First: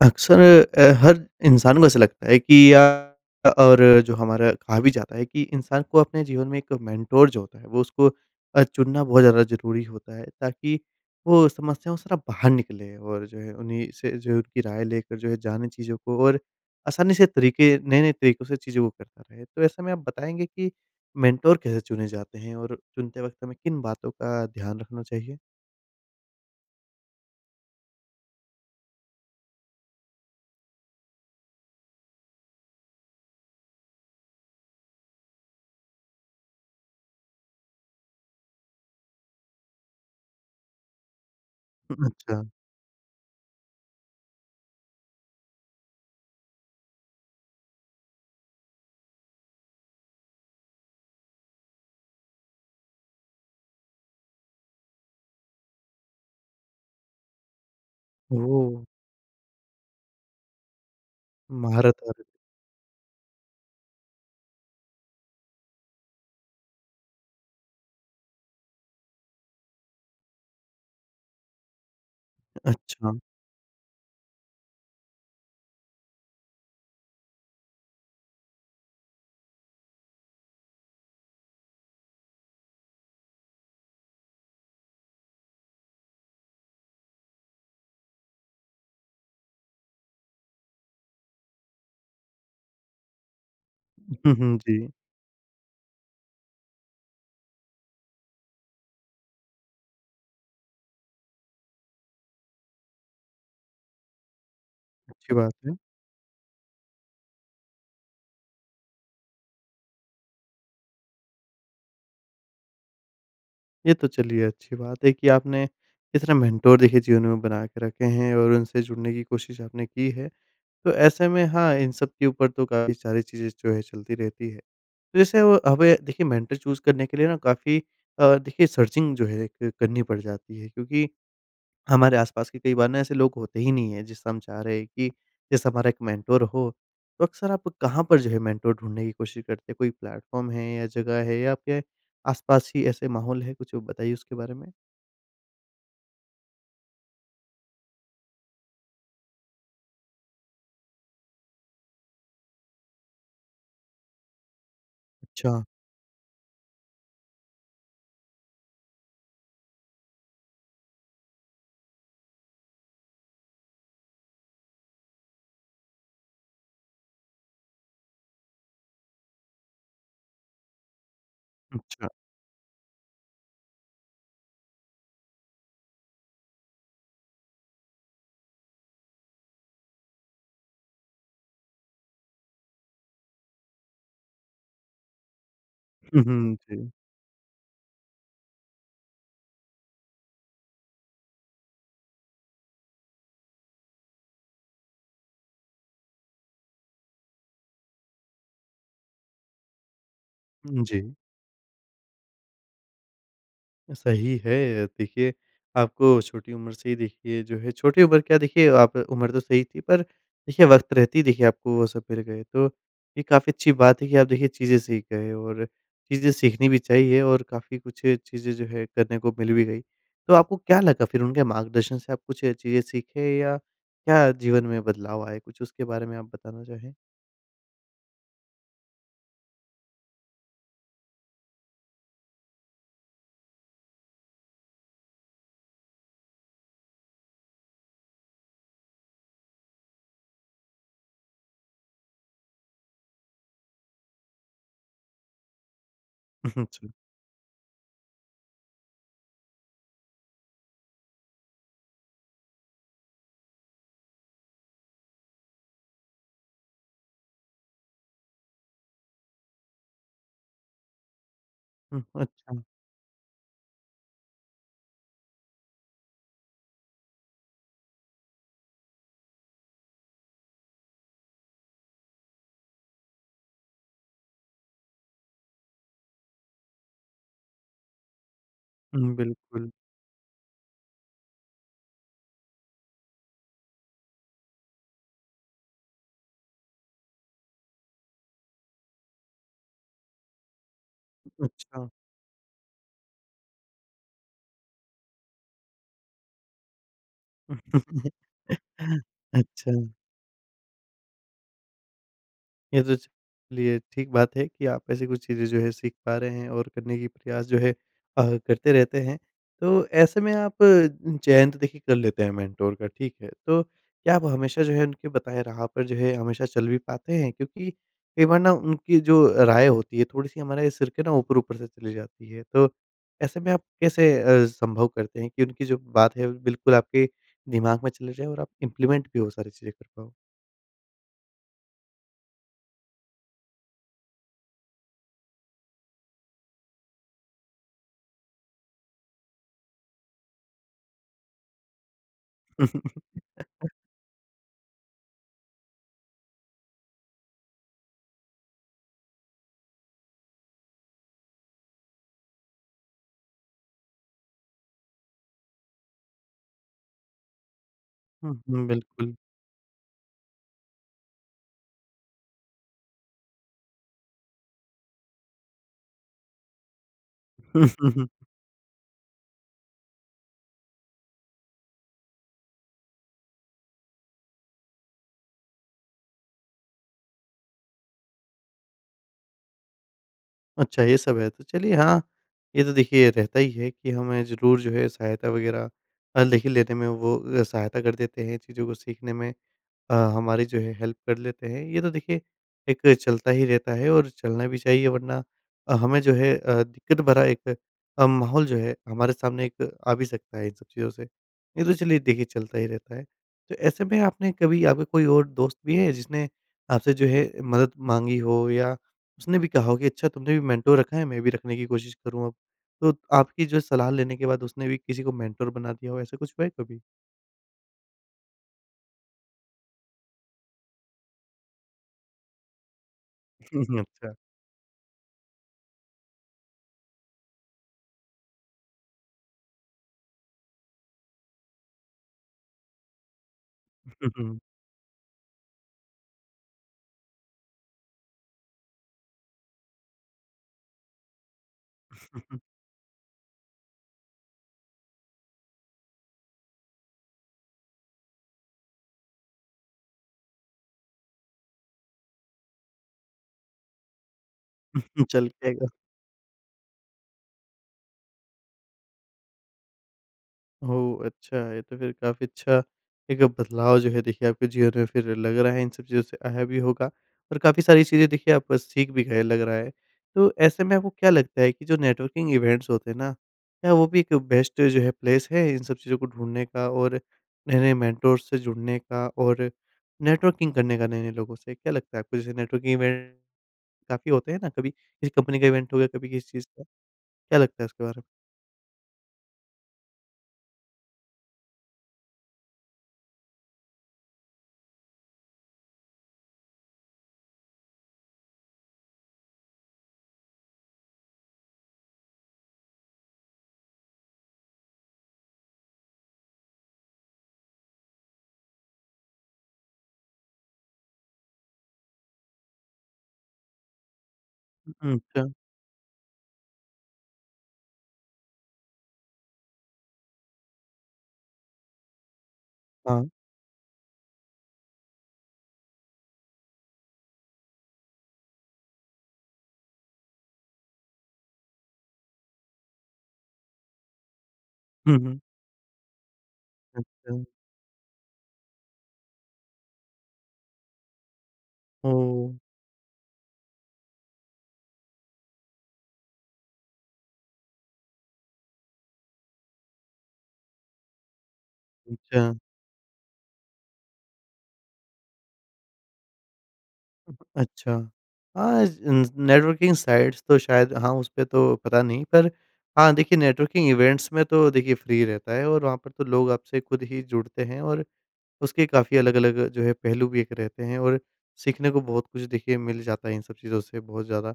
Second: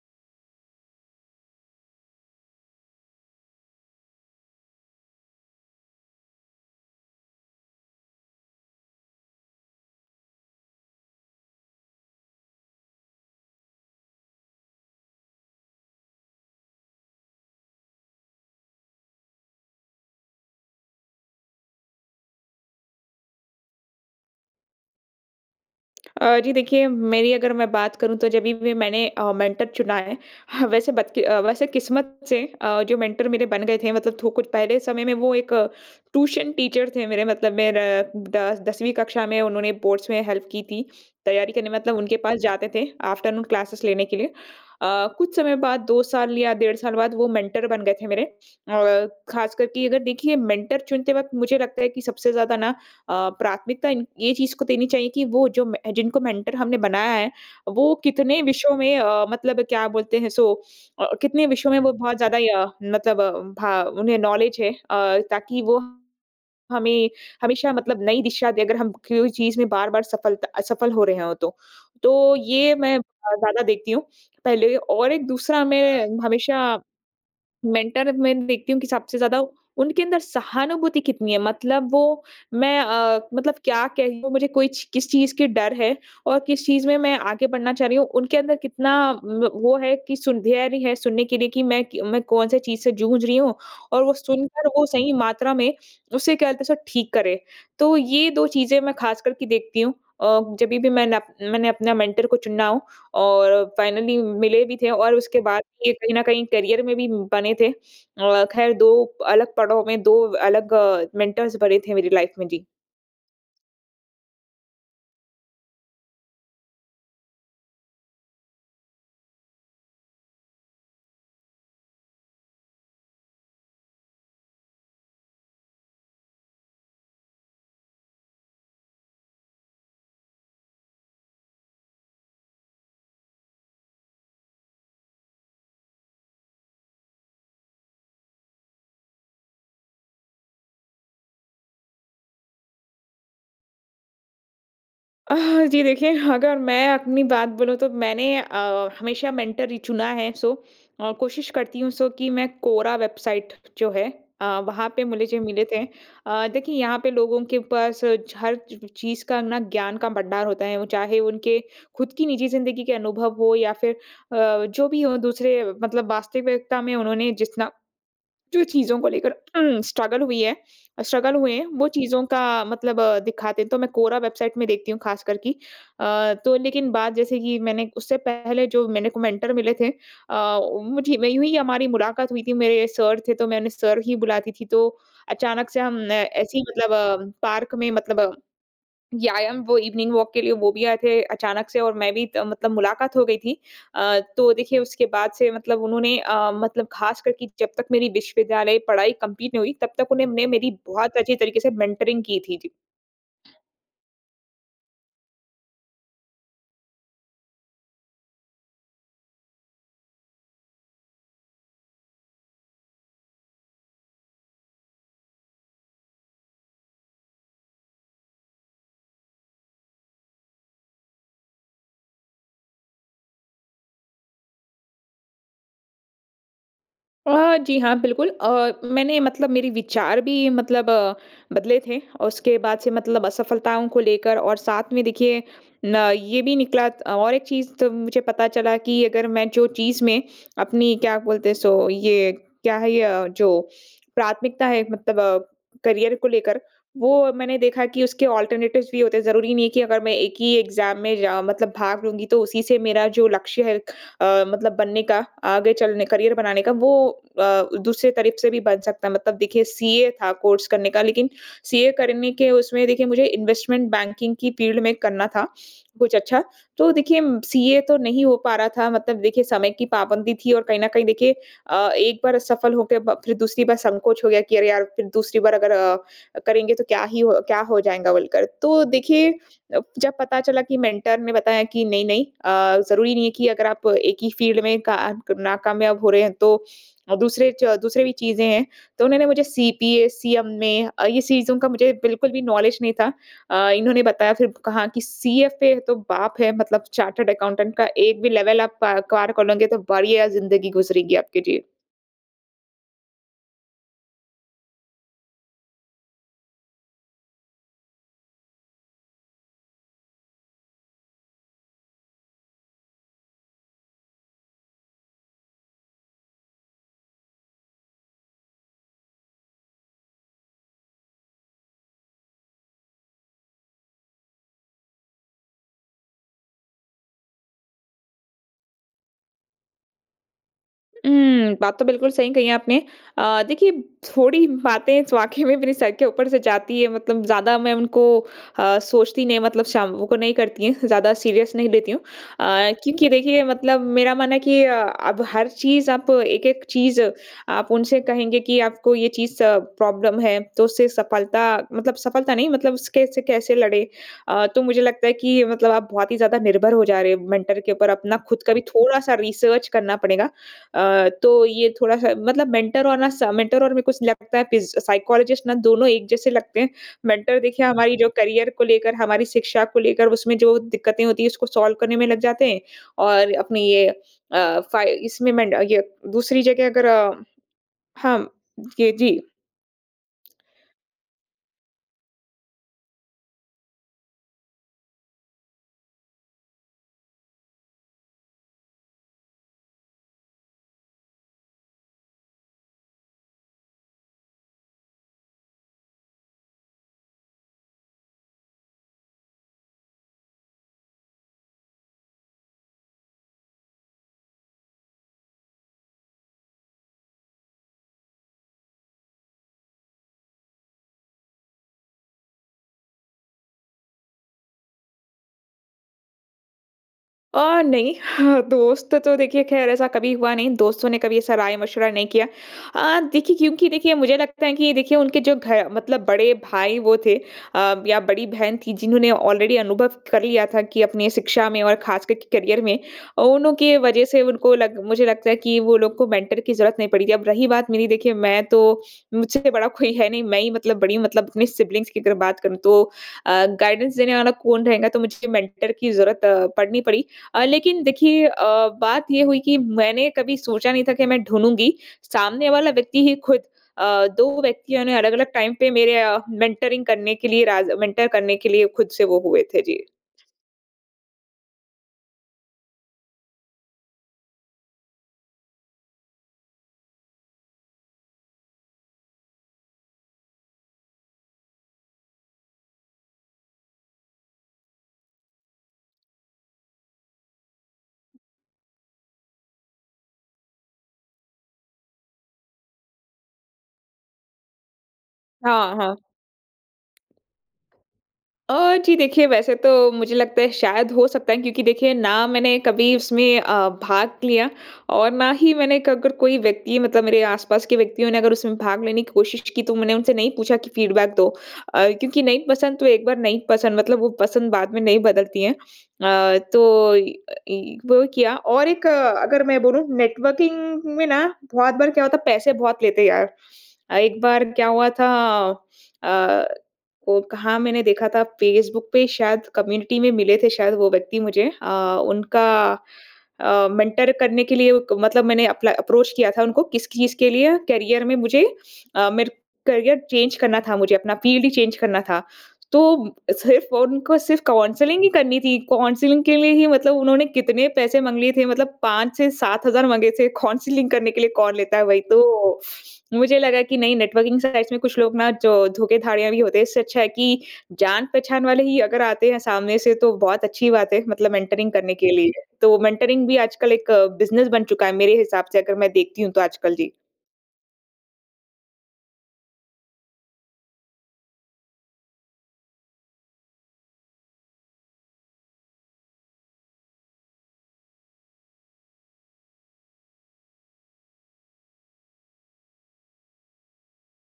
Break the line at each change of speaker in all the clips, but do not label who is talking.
अक्सर अ, हर इंसान को ऐसा लगता है कि या अ, और जो हमारा, कहा भी जाता है कि इंसान को अपने जीवन में एक मेंटोर जो होता है, वो उसको अ, चुनना बहुत ज़्यादा ज़रूरी होता है ताकि वो समस्याओं से ना, बाहर निकले और जो है उन्हीं से जो उनकी राय लेकर जो है जाने चीज़ों को और आसानी से तरीके नए-नए तरीकों से चीज़ों को करता रहे। तो ऐसे में आप बताएँगे कि मेंटोर कैसे चुने जाते हैं और चुनते वक़्त हमें किन बातों का ध्यान रखना चाहिए?
अ, जी देखिए, मेरी अगर मैं बात करूँ तो जभी भी मैंने अ, मेंटर चुना है, ह वैसे बदकि अ, वैसे किस्मत से अ, जो मेंटर मेरे बन गए थे मतलब थो कुछ पहले समय में वो एक ट्यूशन टीचर थे। मेरे मतलब मेर अ, द 10वीं कक्षा में उन्होंने बोर्ड्स में हेल्प की थी, तैयारी करने मतलब
उम,
उनके पास
अच्छा।
जाते थे आफ्टरनून क्लासेस लेने के लिए। अ, कुछ समय बाद 2 साल या डेढ़ साल बाद वो मेंटर बन गए थे मेरे। अ, खासकर की अगर देखिए मेंटर चुनते वक़्त मुझे लगता है कि सबसे ज़्यादा ना अ, प्राथमिकता इन ये चीज़ को देनी चाहिए कि वो जो, म जिनको मेंटर हमने बनाया है वो कितने विषयों
ओह!
में अ, मतलब क्या बोलते हैं सो अ अ, कितने विषयों में वो
महारत
बहुत
है।
ज़्यादा अ, मतलब भ उन्हें नॉलेज है। अ, ताकि वो हमें हमेशा मतलब नई दिशा दे अगर हम क्यू चीज़ में बार-बार सफलता असफल हो रहे हो तो। तो ये मैं अ,
अच्छा।
ज़्यादा देखती हूँ। पहले और एक दूसरा मैं हमेशा, मेंटर मैं देखती हूँ कि सबसे ज़्यादा उनके अंदर सहानुभूति कितनी है, मतलब वो मैं अ, मतलब क्या कह लूँ मुझे कोई च किस चीज़ के डर है और किस चीज़ में मैं आगे बढ़ना चाह रही हूँ, उनके अंदर कितना व वो है कि सुंध्यारी है, सुनने के लिए कि, मैं कि मैं कौन-से चीज़ से जूझ रही हूँ और
उ,
वो
हुँ, हुँ,
सुनकर वो
जी।
सही मात्रा में उसे, क्या बोलते हैं उसे ठीक करें। तो ये 2 चीज़ें मैं खासकर कि देखती हूँ अ, जभी भी मैन मैंने अपने मेंटर को चुनना हो और फाइनली मिले भी थे और
अच्छी
उसके
बात
बाद
है।
भी ये कहीं न कहीं करियर में भी बने थे। अ, खैर 2 अलग पड़ाव में 2 अलग अ, मेंटर्स बने थे मेरी लाइफ में। जी।
ये तो चलिए अच्छी बात है कि आपने इतने मेंटर देखिए जीवन में बना के रखे हैं और उनसे जुड़ने की कोशिश आपने की है। तो ऐसे में हाँ इन सब के ऊपर तो काफ़ी सारी चीज़ें जो है चलती रहती है। तो जैसे वो हमें देखिए मेंटर चूज़ करने के लिए ना काफ़ी अ, देखिए सर्चिंग जो है ए एक करनी पड़ जाती है क्योंकि हमारे आस-पास के कई बार ना ऐसे लोग होते ही नहीं हैं जिससे हम चाह रहे हैं कि जैसे हमारा 1 मेंटर हो। तो अक्सर आप कहाँ पर जो है मेंटर ढूँढने की कोशिश करते हैं? कोई प्लेटफ़ॉर्म है? या जगह है या आपके आस-पास ही ऐसे माहौल है? कुछ बताइए उसके बारे में।
अह, जी। देखिए अगर मैं अपनी बात बोलूँ तो मैंने अ, हमेशा मेंटर ही चुना है सो और कोशिश करती हूँ सो कि मैं कोरा वेबसाइट जो है अ, वहाँ पे मिले ज
अच्छा।
मिले थे। अ, देखिए यहाँ पर लोगों के पास छ हर चीज़ का ना ज्ञान का भंडार होता है। वो चाहे उनके ख़ुद की निजी ज़िंदगी के अनुभव हो या फ़िर अ, जो भी हो दूसरे मतलब वास्तविकता में उन्होंने जितना जो चीज़ों को लेकर स्ट्रगल हुई है स्ट्रगल हुए हैं। वो
अच्छा।
चीज़ों का मतलब दिखाते हैं। तो मैं कोरा वेबसाइट में देखती हूँ ख़ास करके अ, तो लेकिन बात जैसे कि मैंने उससे पहले जो मैंने को मेंटर मिले थे अ, मुझे वही हुई हमारी मुलाकात हुई थी। मेरे सर थे तो मैंने सर ही बुलाती थी तो अचानक से हम
हुँ, हुँ।
ऐसे ही
जी।
मतलब अ, पार्क में मतलब या याम वो इवनिंग वॉक के लिए वो भी आए थे अचानक से और मैं भी त मतलब मुलाकात हो गई थी। अ, तो देखिए उसके बाद से मतलब उन्होंने अ, मतलब ख़ास करके जब तक मेरी विश्वविद्यालय पढ़ाई कंप्लीट नहीं हुई तब तक उन्होंने मैं मेरी
जी।
बहुत अच्छी तरीके से मेंटरिंग की थी। जी।
सही है अ, देखिए आपको छोटी उम्र से ही देखिए जो है छोटी उम्र क्या देखिए आप उम्र तो सही थी पर देखिए वक़्त रहते ही देखिए आपको वो सब मिल गए तो ये काफ़ी अच्छी बात है कि आप देखिए चीज़ें सीख गए। और चीज़ें सीखनी भी चाहिए और काफ़ी कुछ चीज़ें जो है करने को मिल भी गई। तो आपको क्या लगा फिर उनके मार्गदर्शन से आप कुछ चीज़ें सीखे? या क्या जीवन में बदलाव आए कुछ उसके बारे में आप बताना चाहें?
अ, जी। हाँ, बिल्कुल अ, मैंने मतलब मेरे विचार भी मतलब अ, बदले थे औ उसके बाद से मतलब असफ़लताओं को लेकर और साथ में देखिए न ये भी निकला त और एक चीज़ तब मुझे पता चला कि अगर मैं जो चीज़ में अपनी क्या बोलते हैं? सो ये क्या है? ये जो प्राथमिकता है मतलब करियर को लेकर
उहुँ, जी।
वो मैंने देखा कि उसके अल्टरनेटिव्स भी होते हैं। ज़रूरी नहीं है कि अगर मैं एक ही एग्जाम में जाओ मतलब भाग लूँगी तो उसी से मेरा जो लक्ष्य है अ, मतलब बनने का आगे चलने करियर बनाने का वो अ, दूसरे तरफ़ से भी बन सकता है। मतलब देखिए सीए था कोर्स करने का लेकिन सीए
हुँ,
करने के
अच्छा।
उसमें देखिए मुझे इन्वेस्टमेंट बैंकिंग की फ़ील्ड में करना था कुछ अच्छा। तो देखिए सीए तो नहीं हो पा रहा था मतलब देखिए समय की पाबंदी थी और कहीं न कहीं देखिए अ, एक बार असफ़ल हो के ब फ़िर दूसरी बार संकोच हो गया कि अरे यार! फ़िर दूसरी बार अगर अ, करेंगे तो क्या ही हो क्या हो जाएँगा बोलकर। तो
हुँ,
देखिए
बिल्कुल।
जब पता चला कि मेंटर ने बताया कि नहीं नहीं अ, ज़रूरी नहीं है कि अगर आप एक ही फील्ड में का नाकामयाब हो रहे हैं तो दूसरे च दूसरे भी चीज़ें हैं। तो उन्होंने मुझे सीपीए सीएमए अ, ये सीज़ों का
अच्छा।
मुझे बिल्कुल भी नॉलेज नहीं था। अ, इन्होंने बताया फ़िर कहा कि सीएफ फ़िर तो बाप है मतलब चार्टर्ड अकाउंटेंट का एक भी लेवल आप प क्वार कर लोगे तो
अच्छा।
बढ़िया ज़िन्दगी गुज़रेगी आपकी। जी।
ये तो ज चलिए ठीक बात है कि आप ऐसी कुछ चीज़ें जो है सीख पा रहे हैं और करने की प्रयास जो है अ, करते रहते हैं। तो ऐसे में आप चयन तो देखिए कर लेते हैं मेंटोर का ठीक है। तो क्या आप हमेशा जो है उनके बताए राह पर जो है हमेशा चल भी पाते हैं? क्योंकि कई बार ना उनकी जो राय होती है थोड़ी-सी हमारा सिर के ना ऊपर-ऊपर से चली जाती है। तो ऐसे में आप कैसे अ, संभव करते हैं कि उनकी जो बात है बिल्कुल आपके दिमाग में चले जाए और आप इम्प्लीमेंट भी वो सारी चीज़ें कर पाओ?
हुँ। बात तो बिल्कुल सही कही है आपने। अ, देखिए थोड़ी बातें वाक़ई में मेरे सर के ऊपर से जाती हैं मतलब ज़्यादा मैं उनको अ, सोचती नहीं मतलब शाम को नहीं करती हैं ज़्यादा सीरियस नहीं लेती हूँ। अ, क्योंकि देखिए मतलब मेरा मानना है कि अ, अब हर चीज़ आप एक-एक चीज़ आप उनसे कहेंगे कि आपको ये चीज़ स प्रॉब्लम है तो उससे सफलता मतलब सफलता नहीं मतलब उस कैसे-कैसे लड़े। अ, तो मुझे लगता है कि मतलब आप बहुत ही ज़्यादा निर्भर हो जा रहे हो मेंटर के ऊपर अपना
हुँ,
ख़ुद का भी
हुँ।
थोड़ा-सा
बिल्कुल।
रिसर्च करना पड़ेगा। अ, तो ये थोड़ा-सा मतलब मेंटर और ना स मेंटर और मेरे को लगता है पिज़ साइकोलॉज़िस्ट ना दोनों एक जैसे लगते हैं। मेंटर देखिए हमारी जो करियर को लेकर हमारी शिक्षा को लेकर उसमें जो दिक्कतें होती हैं उसको सॉल्व करने में लग जाते हैं। और अपनी ये अ, फ़ाई इसमें मेंड ये दूसरी जगह अगर हाँ म ये, जी।
अच्छा ये सब है। तो चलिए हाँ, ये तो देखिए रहता ही है कि हमें ज़रूर जो है सहायता वग़ैरह अ, लेकिन लेने में वो सहायता कर देते हैं चीज़ों को सीखने में अ, हमारी जो है हेल्प कर लेते हैं। ये तो देखिए एक चलता ही रहता है और चलना भी चाहिए वरना अ, हमें जो है अ, दिक्कत भरा एक अ, माहौल जो है हमारे सामने एक आ भी सकता है इन सब चीज़ों से। ये तो चलिए देखिए चलता ही रहता है। तो ऐसे में आपने कभी आपके कोई और दोस्त भी है जिसने आपसे जो है मदद माँगी हो या उसने भी कहा हो कि अच्छा तुमने भी मेंटोर रखा है मैं भी रखने की कोशिश करूँगा? तो आपकी जो सलाह लेने के बाद उसने भी किसी को मेंटोर बना दिया हो ऐसा कुछ हुआ है कभी?
अ, नहीं, दोस्त तो देखिए ख़ैर ऐसा कभी हुआ नहीं, दोस्तों ने कभी ऐसा राय मशविरा नहीं किया। अ, देखिए क्योंकि देखिए
अच्छा।
मुझे लगता है कि ये देखिए उनके जो घर मतलब बड़े भाई वो थे अ, या बड़ी बहन थी जिन्होंने ऑलरेडी अनुभव कर लिया था कि अपनी शिक्षा में और ख़ासकर के करियर में। अ, उनकी वजह से उनको लग मुझे लगता है कि वो लोग को मेंटर की ज़रूरत नहीं पड़ी थी, अब रही बात मेरी, देखिए मैं तो मुझसे बड़ा कोई है नहीं, मैं ही मतलब बड़ी मतलब अपने सिबलिंग्स की अगर बात करूँ तो अ, गाइडेंस देने वाला कौन रहेगा, तो मुझे मेंटर की जरूरत पड़नी पड़ी। अ, लेकिन देखिए अ, बात ये हुई कि मैंने कभी सोचा नहीं था कि मैं ढूँढूँगी, सामने वाला व्यक्ति ही ख़ुद अ, 2 व्यक्तियों ने
चल
अलग-अलग
के
टाइम
आएगा।
पे मेरे अ, मेंटरिंग करने के लिए राज मेंटर करने के लिए ख़ुद से वो हुए थे। जी।
ओह अच्छा! ये तो फिर काफ़ी अच्छा एक बदलाव जो है देखिए आपके जीवन में फिर लग रहा है इन सब चीज़ों से आया भी होगा, और काफ़ी सारी चीज़ें देखिए आप सीख भी गए लग रहा है। तो ऐसे में आपको क्या लगता है कि जो नेटवर्किंग इवेंट्स होते हैं ना, क्या वो भी एक बेस्ट जो है प्लेस है इन सब चीज़ों को ढूँढ़ने का और नए-नए मेंटर से जुड़ने का और नेटवर्किंग करने का नए-नए लोगों से? क्या लगता है आपको? जैसे नेटवर्किंग इवेंट, काफ़ी होते हैं ना, कभी किसी कंपनी का इवेंट
हाँ,
हो गया,
हाँ।
कभी किसी चीज़ का, क्या लगता है उसके बारे में?
अ, जी देखिए, वैसे तो मुझे लगता है शायद हो सकता है, क्योंकि देखिए ना मैंने कभी उसमें अ, भाग लिया और ना ही मैंने क अगर कोई व्यक्ति मतलब मेरे आस-पास के व्यक्तियों ने अगर उसमें भाग लेने की कोशिश की, तो मैंने उनसे नहीं पूछा कि फीडबैक दो। अ, क्योंकि नहीं पसंद तो एक बार नहीं पसंद मतलब वो पसंद बाद में नहीं बदलती है। अ, तो इ अ, इ वो किया और एक अगर मैं बोलूँ नेटवर्किंग में ना, बहुत बार क्या होता है पैसे बहुत लेते यार अ, एक बार क्या हुआ
उम,
था?
अच्छा।
अ, वो कहाँ मैंने देखा था फेसबुक पे शायद कम्युनिटी में मिले थे शायद वो व्यक्ति मुझे अ, उनका
हाँ।
अ, मेंटर करने के लिए ओ क मतलब मैंने अपला अप्रोच किया था उनको, किस चीज़ के लिए करियर में मुझे अ, मेरे करियर चेंज करना था मुझे अपना, फील्ड ही चेंज करना था। तो, म सिर्फ़ उनको सिर्फ़
हुँ,
काउंसलिंग ही
हुँ।
करनी थी, काउंसलिंग के लिए ही मतलब
अच्छा।
उन्होंने कितने पैसे माँग लिए थे मतलब 5 से 7 हज़ार माँगे थे, काउंसलिंग करने के लिए कौन लेता है वही
ओह!
तो। मुझे लगा कि नहीं, नेटवर्किंग साइट्स में कुछ लोग ना जो धोखे-धाड़ियाँ भी होते हैं, इससे अच्छा है कि जान पहचान वाले ही अगर आते हैं सामने से तो बहुत अच्छी बात है, मतलब मेंटरिंग करने के लिए।
अच्छा।
तो मेंटरिंग भी आजकल एक बिज़नेस बन चुका है मेरे हिसाब से अगर मैं देखती हूँ तो आजकल, जी।
अच्छा। हाँ, ज इन ज नेटवर्किंग साइट्स तो शायद हाँ, उसपे तो पता नहीं, पर हाँ, देखिए नेटवर्किंग इवेंट्स में तो देखिए फ्री ही रहता है और वहाँ पर तो लोग आपसे ख़ुद ही जुड़ते हैं। और उसके काफ़ी अलग-अलग जो है पहलू भी एक रहते हैं और सीखने को बहुत कुछ देखिए मिल जाता है इन सब चीज़ों से बहुत ज़्यादा,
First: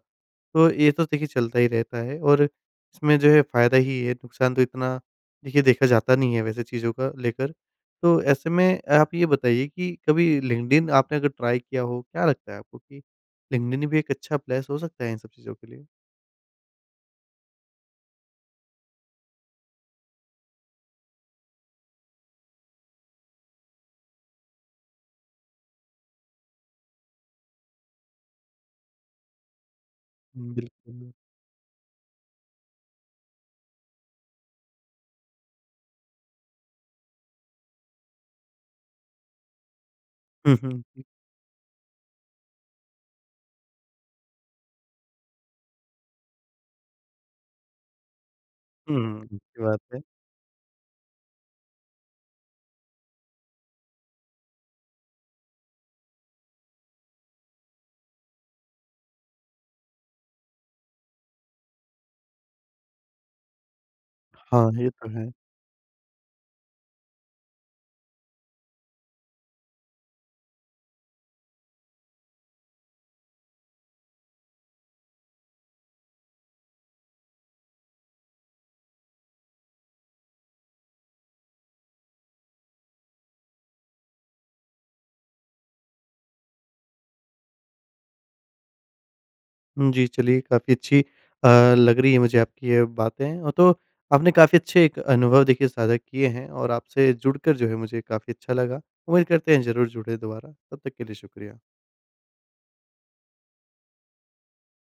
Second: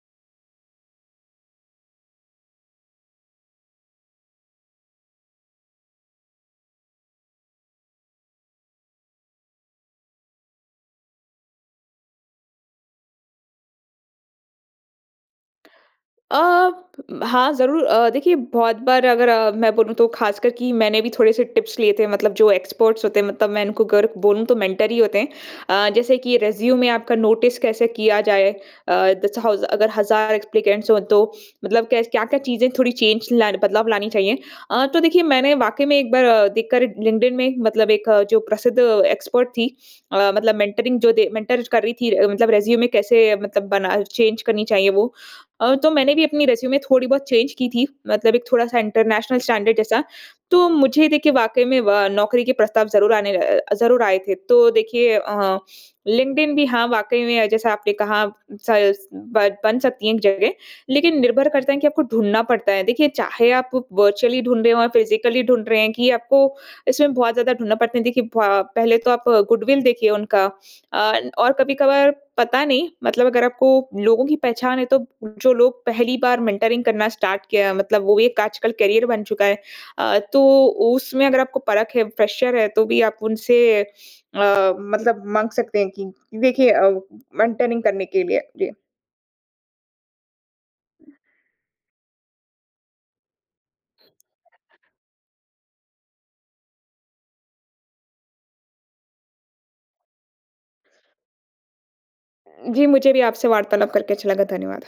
तो ये तो देखिए चलता ही रहता है। और इसमें जो है फायदा ही है, नुकसान तो इतना देखिए देखा जाता नहीं है वैसे चीज़ों का लेकर, तो ऐसे में आप ये बताइए कि कभी लिंक्डइन आपने अगर ट्राई किया हो, क्या लगता है आपको कि, लिंक्डइन भी एक अच्छा प्लेस हो सकता है इन सब चीज़ों के लिए?
अ, हाँ, ज़रूर अ, देखिए बहुत बार अगर अ, मैं बोलूँ तो खासकर की मैंने भी थोड़े-से टिप्स लिए थे, मतलब जो एक्सपर्ट्स होते हैं मतलब मैं इनको गर क बोलूँ तो मेंटर ही होते हैं। अ, जैसे कि रिज्यूमे आपका नोटिस कैसे किया जाए? अ, जैसे हाउ ज अगर हज़ार एप्लीकेंट्स हो
बिल्कुल।
तो मतलब कैस क्या-क्या चीज़ें थोड़ी चेंज ल बदलाव लानी चाहिए। अ, तो देखिए मैंने वाक़ई में एक बार देख कर लिंक्डइन में मतलब एक जो प्रसिद्ध एक्सपर्ट थी अ, मतलब
हुँ, हुँ,
मेंटरिंग
उ
जो दे मेंटर छ कर रही थी मतलब रिज्यूमे कैसे मतलब बना चेंज करनी चाहिए वो। अ, तो मैंने भी अपनी रिज्यूमे थोड़ी बहुत चेंज की थी, मतलब एक थोड़ा-सा
हुँ,
इंटरनेशनल
अच्छी
स्टैंडर्ड
बात है।
जैसा। तो मुझे देखिए वाक़ई में व नौकरी के प्रस्ताव ज़रूर आने अ, ज़रूर आए थे, तो देखिए अ, लिंक्डइन भी हाँ, वाक़ई में जैसा आपने कहा, सस ब बन सकती है एक जगह, लेकिन निर्भर करता है कि आपको ढूँढ़ना पड़ता है। देखिए, चाहे आप वर्चुअली ढूँढ़
हाँ,
रहे हो या
ये तो है।
फिजिकली ढूँढ़ रहे हैं कि, आपको इसमें बहुत ज़्यादा ढूँढ़ना पड़ता है। देखिए भा पहले तो आप गुडविल देखिए उनका अ, और कभी-कभार पता नहीं मतलब अगर आपको लोगों की पहचान है, तो जो लोग पहली बार मेंटरिंग करना स्टार्ट किया मतलब वो एक आजकल करियर बन चुका है। अ, तो उसमें अगर आपको परख़ है, फ्रेशर है, तो भी आप उनसे अ, मतलब माँग सकते हैं कि, देखिए अ, मेंटरिंग करने के लिए। जी।
जी, चलिए काफ़ी अच्छी अ, लग रही है मुझे आपकी ये बातें। अ, तो आपने काफ़ी अच्छे एक अनुभव देखिए साझा किए हैं और आपसे जुड़कर जो है मुझे काफ़ी अच्छा लगा। उम्मीद करते हैं ज़रूर जुड़े दोबारा, तब तक के लिए शुक्रिया।
उम, जी, मुझे भी आपसे वार्तालाप करके अच्छा लगा। धन्यवाद।